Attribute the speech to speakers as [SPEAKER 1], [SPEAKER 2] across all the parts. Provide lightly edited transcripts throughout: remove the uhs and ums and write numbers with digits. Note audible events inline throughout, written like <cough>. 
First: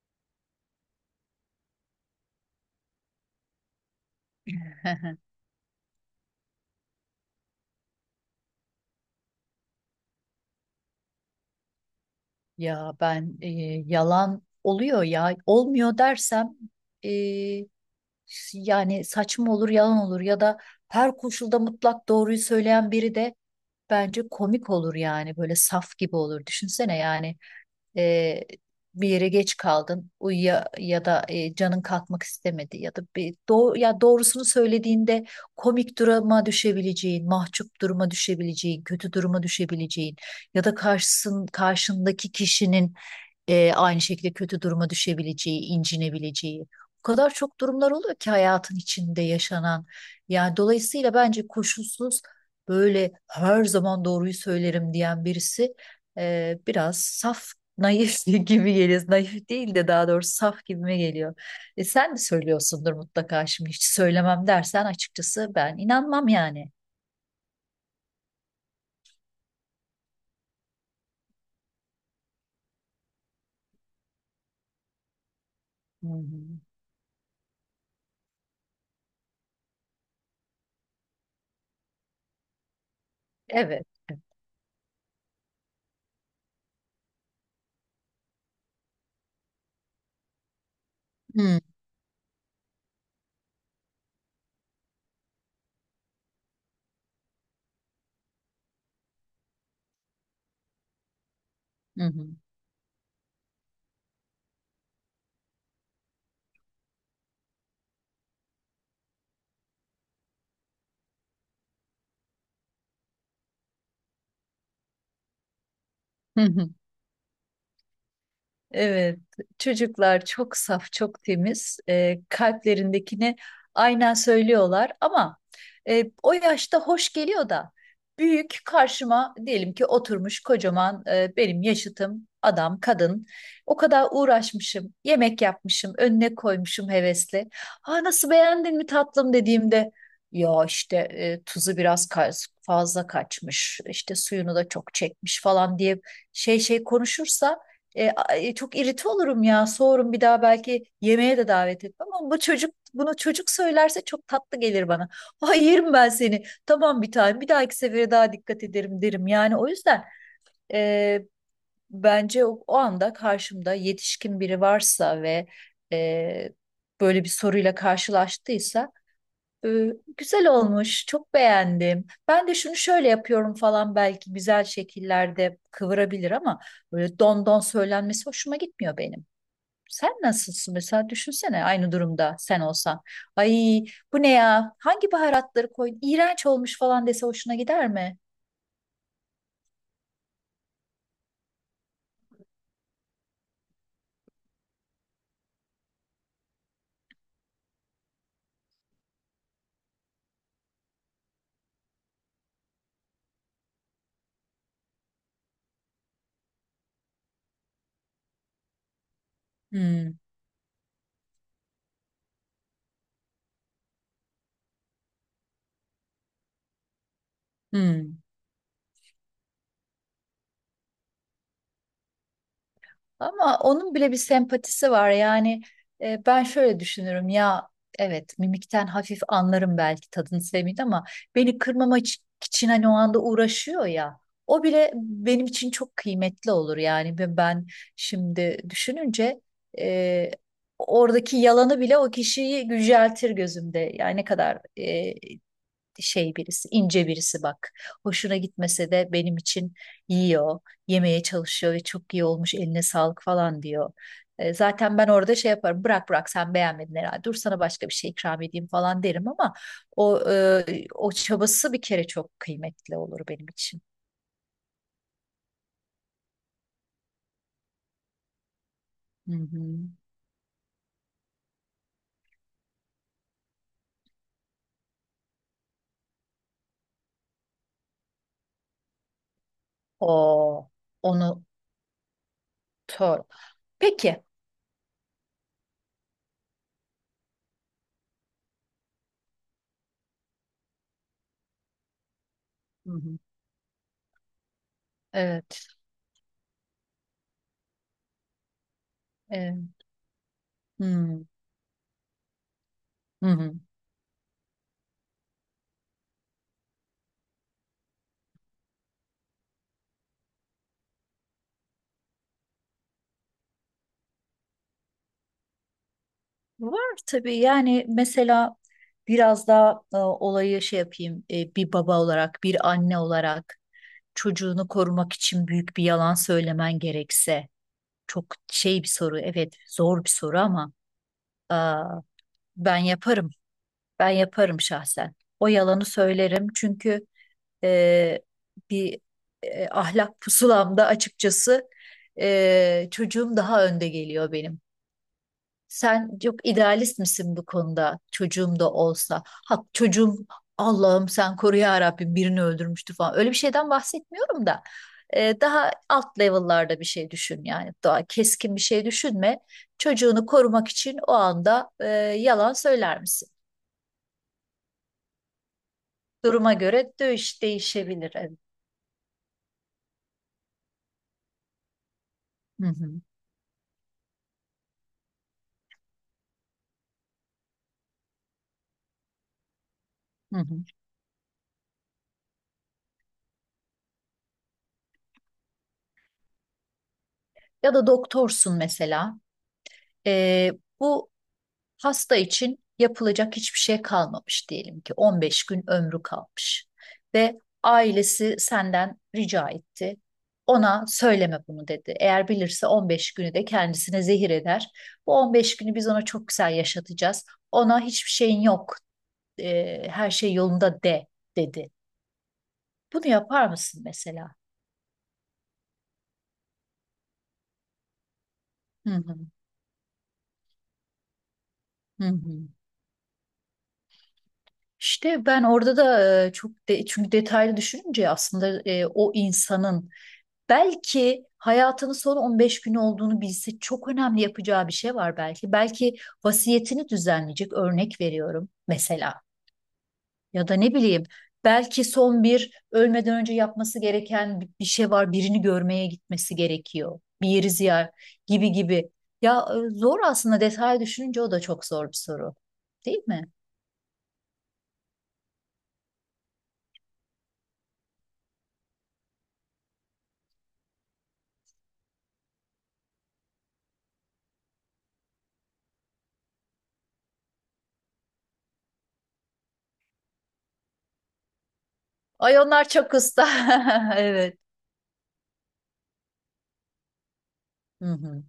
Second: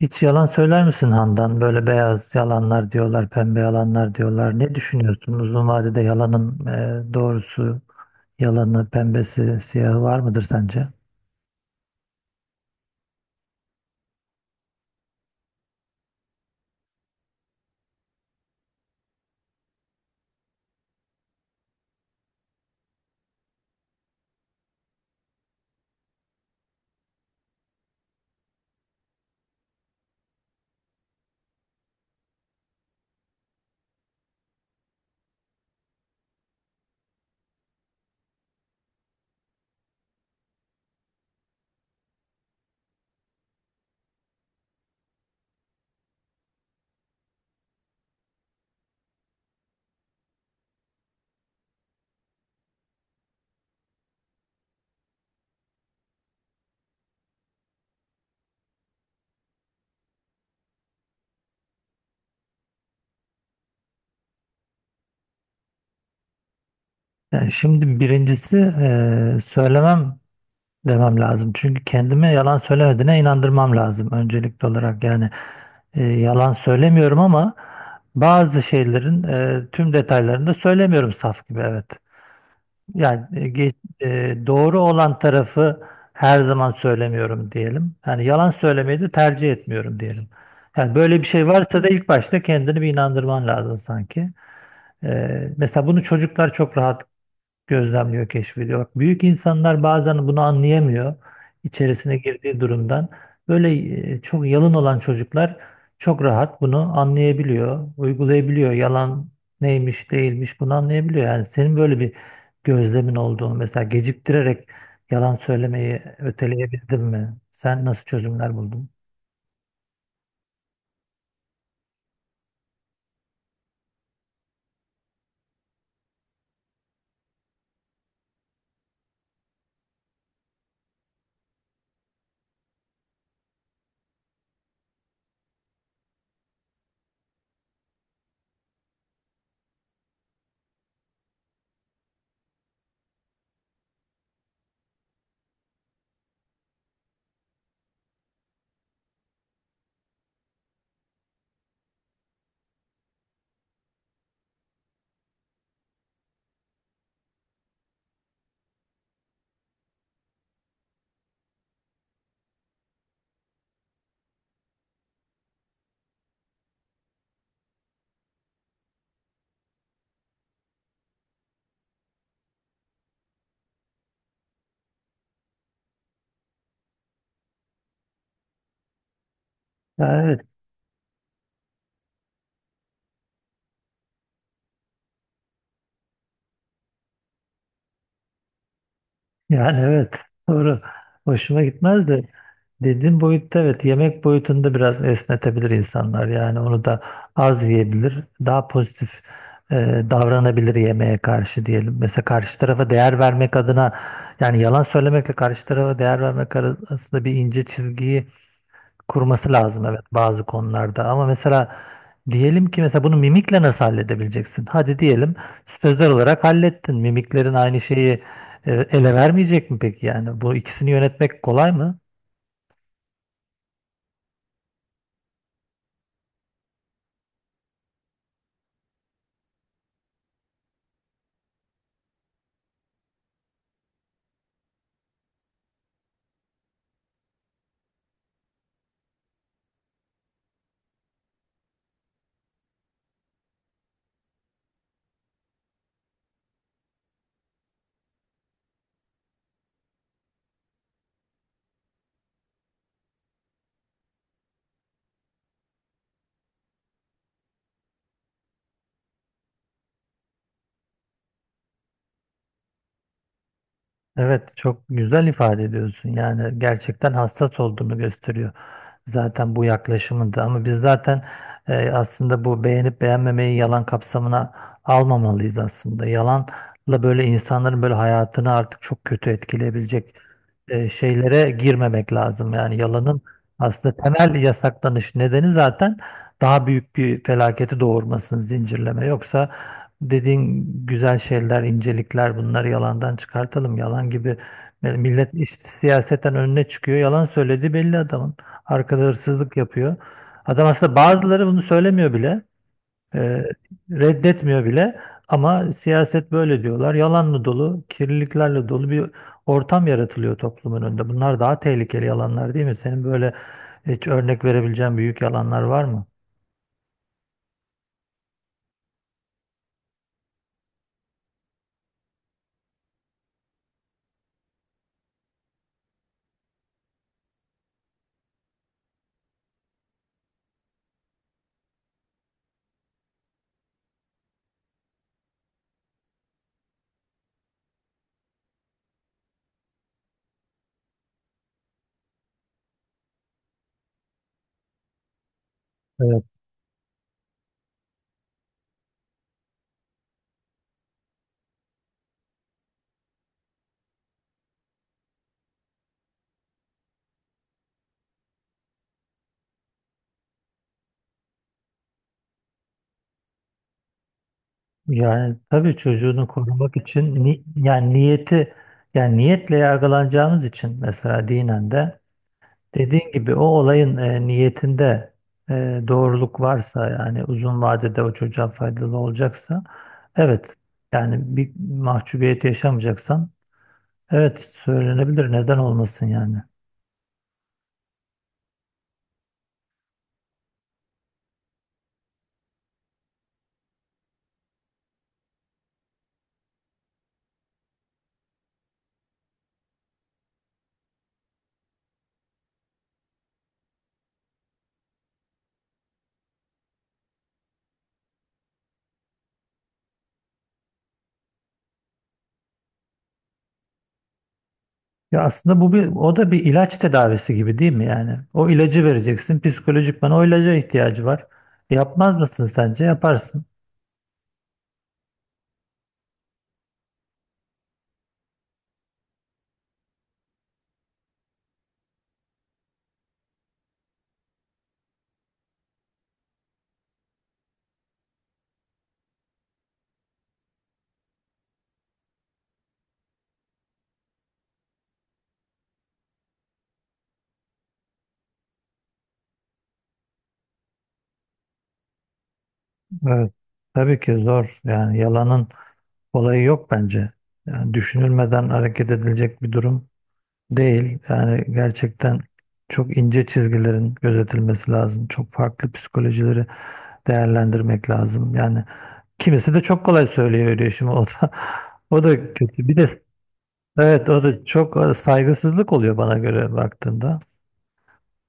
[SPEAKER 1] Hiç yalan söyler misin Handan? Böyle beyaz yalanlar diyorlar, pembe yalanlar diyorlar. Ne düşünüyorsun?
[SPEAKER 2] <laughs>
[SPEAKER 1] Uzun vadede yalanın doğrusu, yalanı, pembesi, siyahı var mıdır sence?
[SPEAKER 2] Ya ben yalan oluyor ya olmuyor dersem, e, yani saçma olur yalan olur ya da her koşulda mutlak doğruyu söyleyen biri de bence komik olur, yani böyle saf gibi olur, düşünsene. Yani e, bir yere geç kaldın uyuya ya da canın kalkmak istemedi ya da ya doğrusunu söylediğinde komik duruma düşebileceğin, mahcup duruma düşebileceğin, kötü duruma düşebileceğin ya da karşındaki kişinin aynı şekilde kötü duruma düşebileceği, incinebileceği. O kadar çok durumlar oluyor ki hayatın içinde yaşanan. Yani dolayısıyla bence koşulsuz böyle her zaman doğruyu söylerim diyen birisi biraz saf, naif <laughs> gibi geliyor. Naif değil de daha doğrusu saf gibime geliyor. Sen de söylüyorsundur mutlaka. Şimdi hiç söylemem dersen açıkçası ben inanmam yani.
[SPEAKER 1] Yani şimdi birincisi söylemem demem lazım. Çünkü kendime yalan söylemediğine inandırmam lazım öncelikli olarak. Yani
[SPEAKER 2] Hı
[SPEAKER 1] yalan
[SPEAKER 2] hı.
[SPEAKER 1] söylemiyorum ama bazı şeylerin tüm detaylarını da söylemiyorum saf gibi evet. Yani e, ge-
[SPEAKER 2] Evet.
[SPEAKER 1] doğru olan tarafı her zaman söylemiyorum diyelim. Yani yalan söylemeyi de tercih etmiyorum diyelim. Yani böyle bir şey
[SPEAKER 2] Hı
[SPEAKER 1] varsa da ilk başta kendini bir inandırman lazım sanki. Mesela bunu çocuklar çok rahat gözlemliyor, keşfediyor. Bak, büyük insanlar bazen bunu anlayamıyor içerisine
[SPEAKER 2] hı.
[SPEAKER 1] girdiği durumdan. Böyle çok yalın olan çocuklar çok rahat bunu anlayabiliyor, uygulayabiliyor. Yalan neymiş, değilmiş bunu anlayabiliyor. Yani senin böyle bir gözlemin olduğunu mesela geciktirerek yalan söylemeyi
[SPEAKER 2] Hı. Hı. <laughs>
[SPEAKER 1] öteleyebildin mi? Sen nasıl çözümler buldun?
[SPEAKER 2] Evet, çocuklar çok saf, çok temiz. Kalplerindekini aynen söylüyorlar ama o yaşta hoş geliyor da büyük karşıma diyelim ki oturmuş kocaman, benim yaşıtım adam, kadın. O kadar uğraşmışım, yemek yapmışım, önüne koymuşum hevesli. "Ha, nasıl, beğendin mi tatlım?" dediğimde "Ya işte tuzu fazla kaçmış, işte suyunu da çok çekmiş" falan diye şey konuşursa çok irite olurum ya. Soğurum, bir daha belki yemeğe de davet etmem. Ama bu çocuk bunu, çocuk söylerse çok tatlı gelir bana. <laughs> Ay, yerim ben seni. Tamam, bir tane. Bir dahaki sefere daha dikkat ederim derim. Yani o yüzden e, bence o anda karşımda yetişkin biri varsa ve e, böyle bir soruyla karşılaştıysa, ee, "Güzel olmuş, çok beğendim. Ben de şunu şöyle yapıyorum" falan belki güzel şekillerde kıvırabilir ama böyle don don söylenmesi hoşuma gitmiyor benim. Sen
[SPEAKER 1] Ya, evet.
[SPEAKER 2] nasılsın mesela, düşünsene aynı durumda sen olsan. Ay, bu ne ya? Hangi baharatları koydun? İğrenç olmuş falan dese hoşuna gider mi?
[SPEAKER 1] Yani evet, doğru. Hoşuma gitmez de dediğin boyutta, evet, yemek boyutunda biraz esnetebilir insanlar. Yani onu da az yiyebilir. Daha pozitif e, davranabilir yemeğe karşı diyelim. Mesela karşı tarafa değer vermek adına, yani yalan söylemekle karşı tarafa değer vermek arasında bir ince çizgiyi kurması lazım, evet,
[SPEAKER 2] Hmm.
[SPEAKER 1] bazı konularda ama mesela diyelim ki mesela bunu mimikle nasıl halledebileceksin? Hadi diyelim sözler olarak hallettin. Mimiklerin aynı
[SPEAKER 2] Hmm.
[SPEAKER 1] şeyi ele vermeyecek mi peki yani? Bu ikisini yönetmek kolay mı?
[SPEAKER 2] Ama onun bile bir sempatisi var. Yani ben şöyle düşünürüm ya, evet mimikten hafif anlarım, belki tadını sevmeyeyim ama beni kırmama iç- için, hani, o anda uğraşıyor ya. O bile benim için çok kıymetli olur yani. Ve ben şimdi düşününce e, oradaki yalanı bile o kişiyi yüceltir gözümde. Yani ne kadar şey birisi, ince birisi, bak. Hoşuna gitmese de benim için yiyor, yemeye çalışıyor ve "çok iyi olmuş, eline sağlık" falan diyor. Zaten ben orada şey yaparım, "bırak bırak sen beğenmedin herhalde, dur sana başka bir şey ikram edeyim" falan derim ama o çabası bir kere çok kıymetli olur benim için.
[SPEAKER 1] Evet, çok güzel ifade ediyorsun, yani gerçekten hassas olduğunu gösteriyor
[SPEAKER 2] Hı
[SPEAKER 1] zaten
[SPEAKER 2] hı.
[SPEAKER 1] bu yaklaşımında. Ama biz zaten aslında bu beğenip beğenmemeyi yalan kapsamına almamalıyız aslında. Yalanla böyle insanların böyle hayatını artık çok kötü etkileyebilecek
[SPEAKER 2] O onu
[SPEAKER 1] şeylere girmemek lazım. Yani yalanın
[SPEAKER 2] tör.
[SPEAKER 1] aslında
[SPEAKER 2] Peki.
[SPEAKER 1] temel yasaklanış nedeni zaten daha büyük bir felaketi doğurmasın zincirleme. Yoksa dediğin güzel şeyler, incelikler, bunları
[SPEAKER 2] Hı
[SPEAKER 1] yalandan
[SPEAKER 2] hı.
[SPEAKER 1] çıkartalım. Yalan gibi, yani millet
[SPEAKER 2] Evet.
[SPEAKER 1] işte siyasetten önüne çıkıyor. Yalan söylediği belli adamın. Arkada
[SPEAKER 2] e,
[SPEAKER 1] hırsızlık yapıyor. Adam aslında,
[SPEAKER 2] hmm,
[SPEAKER 1] bazıları bunu söylemiyor bile.
[SPEAKER 2] hı
[SPEAKER 1] e,
[SPEAKER 2] hı.
[SPEAKER 1] Reddetmiyor bile. Ama siyaset böyle diyorlar. Yalanla dolu, kirliliklerle dolu bir ortam yaratılıyor toplumun önünde. Bunlar daha tehlikeli yalanlar değil mi? Senin böyle hiç örnek verebileceğin büyük yalanlar var mı?
[SPEAKER 2] Var tabii, yani mesela biraz daha olayı şey yapayım, bir baba olarak, bir anne olarak çocuğunu korumak için büyük bir yalan söylemen gerekse çok şey bir soru, evet, zor bir soru ama aa, ben yaparım, şahsen o yalanı söylerim, çünkü e, bir ahlak pusulamda açıkçası çocuğum daha önde geliyor benim. Sen
[SPEAKER 1] Evet.
[SPEAKER 2] yok, idealist misin bu konuda çocuğum da olsa? Ha, çocuğum, Allah'ım sen koru ya Rabbim, birini öldürmüştü falan, öyle bir şeyden bahsetmiyorum da daha alt level'larda bir şey düşün yani. Daha keskin bir şey düşünme. Çocuğunu korumak için o anda yalan söyler misin?
[SPEAKER 1] Yani tabii çocuğunu
[SPEAKER 2] Duruma
[SPEAKER 1] korumak
[SPEAKER 2] göre
[SPEAKER 1] için
[SPEAKER 2] dövüş
[SPEAKER 1] yani
[SPEAKER 2] değişebilir. Evet.
[SPEAKER 1] niyeti, yani niyetle yargılanacağımız için mesela dinen de
[SPEAKER 2] Hı hı,
[SPEAKER 1] dediğin gibi o olayın niyetinde doğruluk varsa, yani uzun vadede o çocuğa faydalı olacaksa,
[SPEAKER 2] hı
[SPEAKER 1] evet,
[SPEAKER 2] hı.
[SPEAKER 1] yani bir mahcubiyet yaşamayacaksan evet, söylenebilir. Neden olmasın yani?
[SPEAKER 2] Ya da doktorsun mesela. E, bu hasta için yapılacak hiçbir şey kalmamış diyelim ki, 15 gün ömrü kalmış ve ailesi senden rica etti. "Ona söyleme bunu" dedi. "Eğer bilirse 15 günü de kendisine zehir eder. Bu 15 günü biz ona çok güzel yaşatacağız. Ona hiçbir şeyin yok, her şey yolunda de" dedi. Bunu yapar mısın mesela?
[SPEAKER 1] Ya aslında bu bir, o da bir ilaç tedavisi gibi değil mi yani? O ilacı
[SPEAKER 2] Hı hı,
[SPEAKER 1] vereceksin. Psikolojikman o ilaca ihtiyacı var.
[SPEAKER 2] hı
[SPEAKER 1] Yapmaz
[SPEAKER 2] hı.
[SPEAKER 1] mısın sence? Yaparsın.
[SPEAKER 2] İşte ben orada da çünkü detaylı düşününce aslında o insanın, belki hayatının son 15 günü olduğunu bilse çok önemli yapacağı bir şey var belki. Belki vasiyetini düzenleyecek, örnek veriyorum mesela. Ya da ne bileyim belki son bir, ölmeden önce yapması gereken bir şey var. Birini görmeye gitmesi gerekiyor, bir yeri ziyaret, gibi gibi. Ya zor aslında, detay düşününce o da çok zor bir soru. Değil mi?
[SPEAKER 1] Evet. Tabii ki zor. Yani yalanın olayı yok bence. Yani düşünülmeden hareket edilecek bir durum değil. Yani gerçekten çok ince çizgilerin gözetilmesi lazım. Çok farklı psikolojileri değerlendirmek lazım. Yani kimisi de çok kolay söylüyor diyor şimdi, o da <laughs> o da
[SPEAKER 2] Ay,
[SPEAKER 1] kötü.
[SPEAKER 2] onlar
[SPEAKER 1] Bir
[SPEAKER 2] çok
[SPEAKER 1] de
[SPEAKER 2] usta. <laughs>
[SPEAKER 1] evet o
[SPEAKER 2] Evet.
[SPEAKER 1] da çok saygısızlık oluyor bana göre baktığında.
[SPEAKER 2] Hı hı.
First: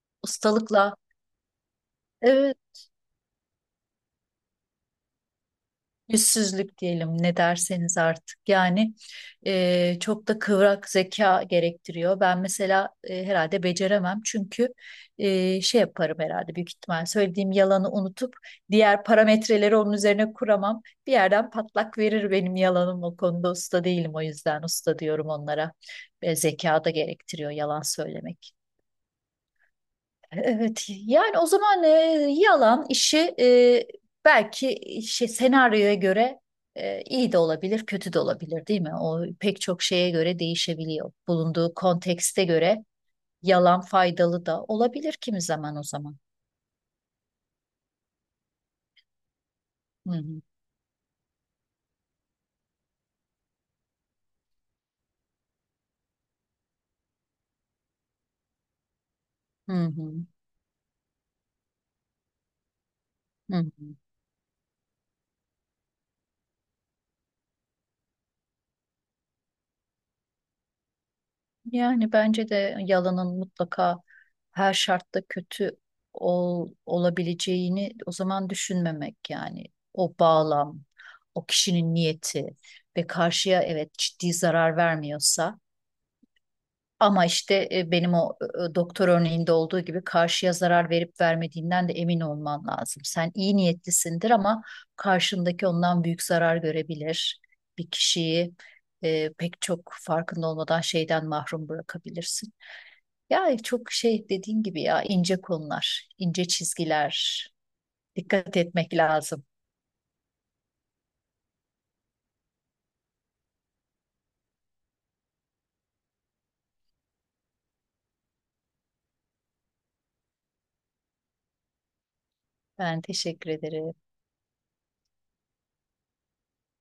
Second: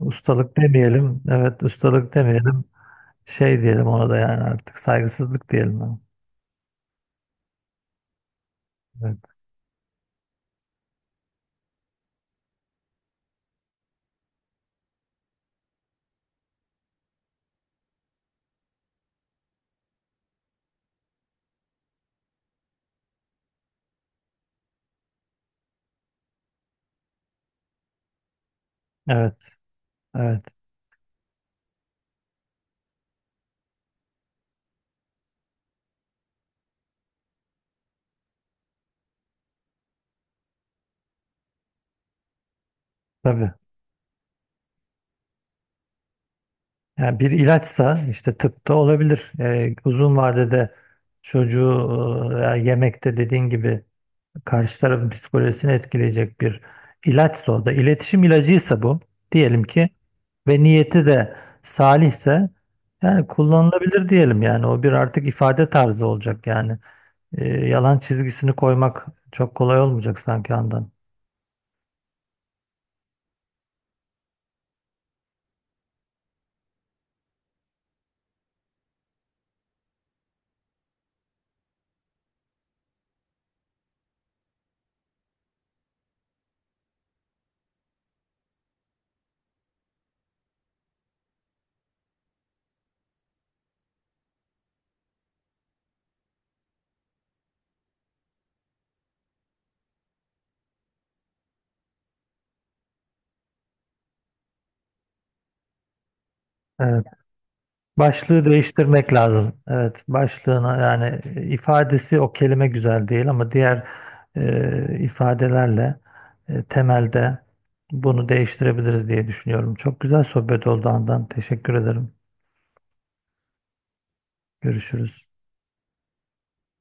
[SPEAKER 1] Ustalık
[SPEAKER 2] Ustalıkla.
[SPEAKER 1] demeyelim. Evet, ustalık
[SPEAKER 2] Evet.
[SPEAKER 1] demeyelim. Şey diyelim ona da, yani artık saygısızlık diyelim.
[SPEAKER 2] Yüzsüzlük diyelim, ne derseniz artık yani,
[SPEAKER 1] Evet.
[SPEAKER 2] çok da kıvrak zeka gerektiriyor. Ben mesela herhalde beceremem, çünkü şey yaparım herhalde, büyük ihtimal söylediğim yalanı unutup diğer parametreleri onun üzerine kuramam. Bir yerden patlak verir benim yalanım, o konuda usta değilim, o yüzden usta diyorum onlara. Zeka da gerektiriyor yalan söylemek.
[SPEAKER 1] Evet. Evet.
[SPEAKER 2] Evet, yani o zaman yalan işi, belki, şey, senaryoya göre iyi de olabilir, kötü de olabilir, değil mi? O pek çok şeye göre değişebiliyor. Bulunduğu kontekste göre
[SPEAKER 1] Tabii.
[SPEAKER 2] yalan faydalı da olabilir kimi zaman, o zaman.
[SPEAKER 1] Yani bir ilaçsa, işte tıpta olabilir.
[SPEAKER 2] Hı
[SPEAKER 1] Uzun
[SPEAKER 2] hı,
[SPEAKER 1] vadede çocuğu veya yemekte dediğin gibi karşı tarafın psikolojisini etkileyecek bir ilaçsa, o da iletişim ilacıysa bu, diyelim
[SPEAKER 2] hı
[SPEAKER 1] ki,
[SPEAKER 2] hı,
[SPEAKER 1] ve niyeti de salihse, yani
[SPEAKER 2] hı hı.
[SPEAKER 1] kullanılabilir diyelim, yani o bir artık ifade tarzı olacak yani. Yalan çizgisini koymak çok kolay olmayacak sanki andan.
[SPEAKER 2] Yani bence de yalanın mutlaka her şartta kötü olabileceğini o zaman düşünmemek, yani o bağlam, o kişinin niyeti ve karşıya, evet, ciddi zarar vermiyorsa. Ama işte benim o, doktor örneğinde olduğu gibi, karşıya zarar verip vermediğinden de emin olman lazım. Sen iyi niyetlisindir ama karşındaki ondan büyük zarar görebilir. Bir kişiyi pek çok, farkında olmadan şeyden mahrum bırakabilirsin. Ya çok şey, dediğin gibi ya, ince konular, ince çizgiler.
[SPEAKER 1] Başlığı
[SPEAKER 2] Dikkat etmek
[SPEAKER 1] değiştirmek
[SPEAKER 2] lazım.
[SPEAKER 1] lazım. Evet, başlığına, yani ifadesi o kelime güzel değil ama diğer ifadelerle temelde bunu değiştirebiliriz diye düşünüyorum. Çok güzel sohbet oldu Handan. Teşekkür ederim.
[SPEAKER 2] Ben teşekkür ederim.
[SPEAKER 1] Görüşürüz.